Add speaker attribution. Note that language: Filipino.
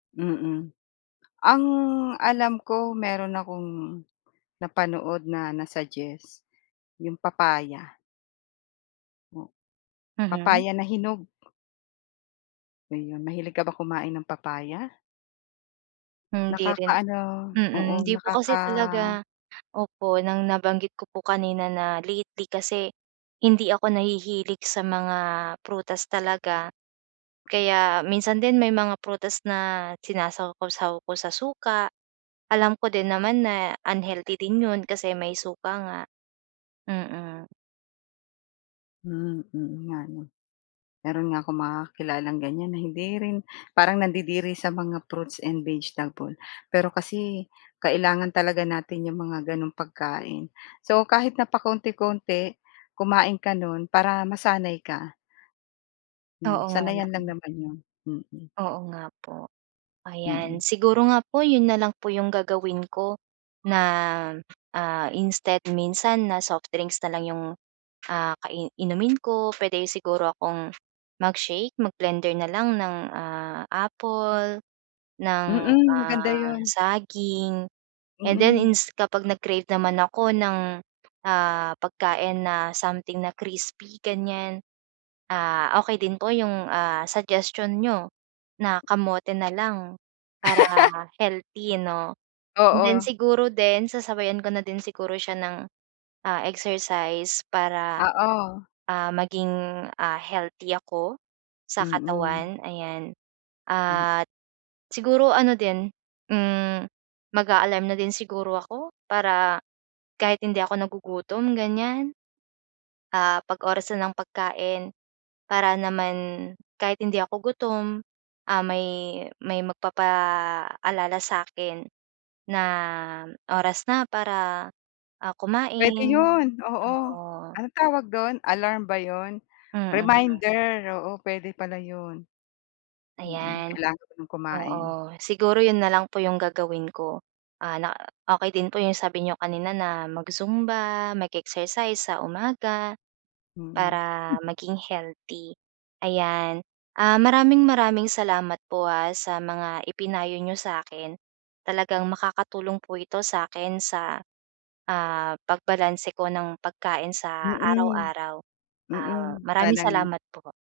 Speaker 1: Mm. Ang alam ko meron akong napanood na na-suggest, 'yong papaya. Oh.
Speaker 2: Mhm.
Speaker 1: Papaya na hinog. Ayun, mahilig ka ba kumain ng papaya?
Speaker 2: Hindi rin
Speaker 1: Nakaka-ano, oo,
Speaker 2: mm. Hindi po
Speaker 1: nakaka
Speaker 2: kasi talaga. Opo, nang nabanggit ko po kanina na lately kasi, hindi ako nahihilig sa mga prutas talaga. Kaya minsan din may mga prutas na sinasawsaw ko sa suka, alam ko din naman na unhealthy din 'yon kasi may suka nga. Mm.
Speaker 1: Hmm. Oo nga ano. Meron nga akong mga kakilalang ganyan na hindi rin parang nandidiri sa mga fruits and vegetable, pero kasi kailangan talaga natin 'yong mga gano'n pagkain. So, kahit na pakonti-konti, kumain ka no'n para masanay ka. Hmm,
Speaker 2: Oo, nga
Speaker 1: sanayan lang
Speaker 2: lang.
Speaker 1: naman 'yan. Mhm.
Speaker 2: Oo, nga po.
Speaker 1: Mm.
Speaker 2: Ayan siguro nga po, 'yon na lang po yung gagawin ko, na ah, instead minsan na soft drinks na lang 'yong ah, ka inumin ko, pwede siguro akong mag-shake, mag-blender na lang ng ah, apple, ng
Speaker 1: Mm, maganda
Speaker 2: ah,
Speaker 1: yun.
Speaker 2: saging, and then
Speaker 1: Mm.
Speaker 2: ins kapag nag-crave naman ako ng ah, pagkain na something na crispy ganyan ah, okey din po yung ah suggestion niyo na kamote na lang para healthy 'no. And then
Speaker 1: Oo.
Speaker 2: siguro din sasabayan ko na din siguro siya ng, ah, exercise para,
Speaker 1: Oo.
Speaker 2: ah, maging ah, healthy ako sa
Speaker 1: Mm.
Speaker 2: katawan ayan.
Speaker 1: Hmm.
Speaker 2: At siguro ano din, hmm, mag-a-alarm na din siguro ako para kahit hindi ako nagugutom ganyan, ah, 'pag oras na ng pagkain para naman kahit hindi ako gutom, ah, may may magpapaalala sa'kin na oras na para, ah,
Speaker 1: Puwede
Speaker 2: kumain.
Speaker 1: 'yon. Oo,
Speaker 2: Oo.
Speaker 1: anong tawag do'n, alarm ba 'yon?
Speaker 2: Mm.
Speaker 1: Reminder. Oo, puwede pala 'yon. Mm,
Speaker 2: Ayan.
Speaker 1: kailangan kong kumain.
Speaker 2: Oo, siguro yun na lang po yung gagawin ko. Ah, na okey din po yung sabi n'yo kanina na mag-zumba, mag-exercise sa umaga,
Speaker 1: Mm.
Speaker 2: para maging healthy. Ayan, ah, maraming-maraming salamat po ah, sa mga ipinayo niyo sa'kin talagang makakatulong po ito sa'kin sa ah, pagbalanse ko ng pagkain sa
Speaker 1: Mm.
Speaker 2: araw-araw. Ah,
Speaker 1: Mm,
Speaker 2: maraming
Speaker 1: sana nga.
Speaker 2: salamat po.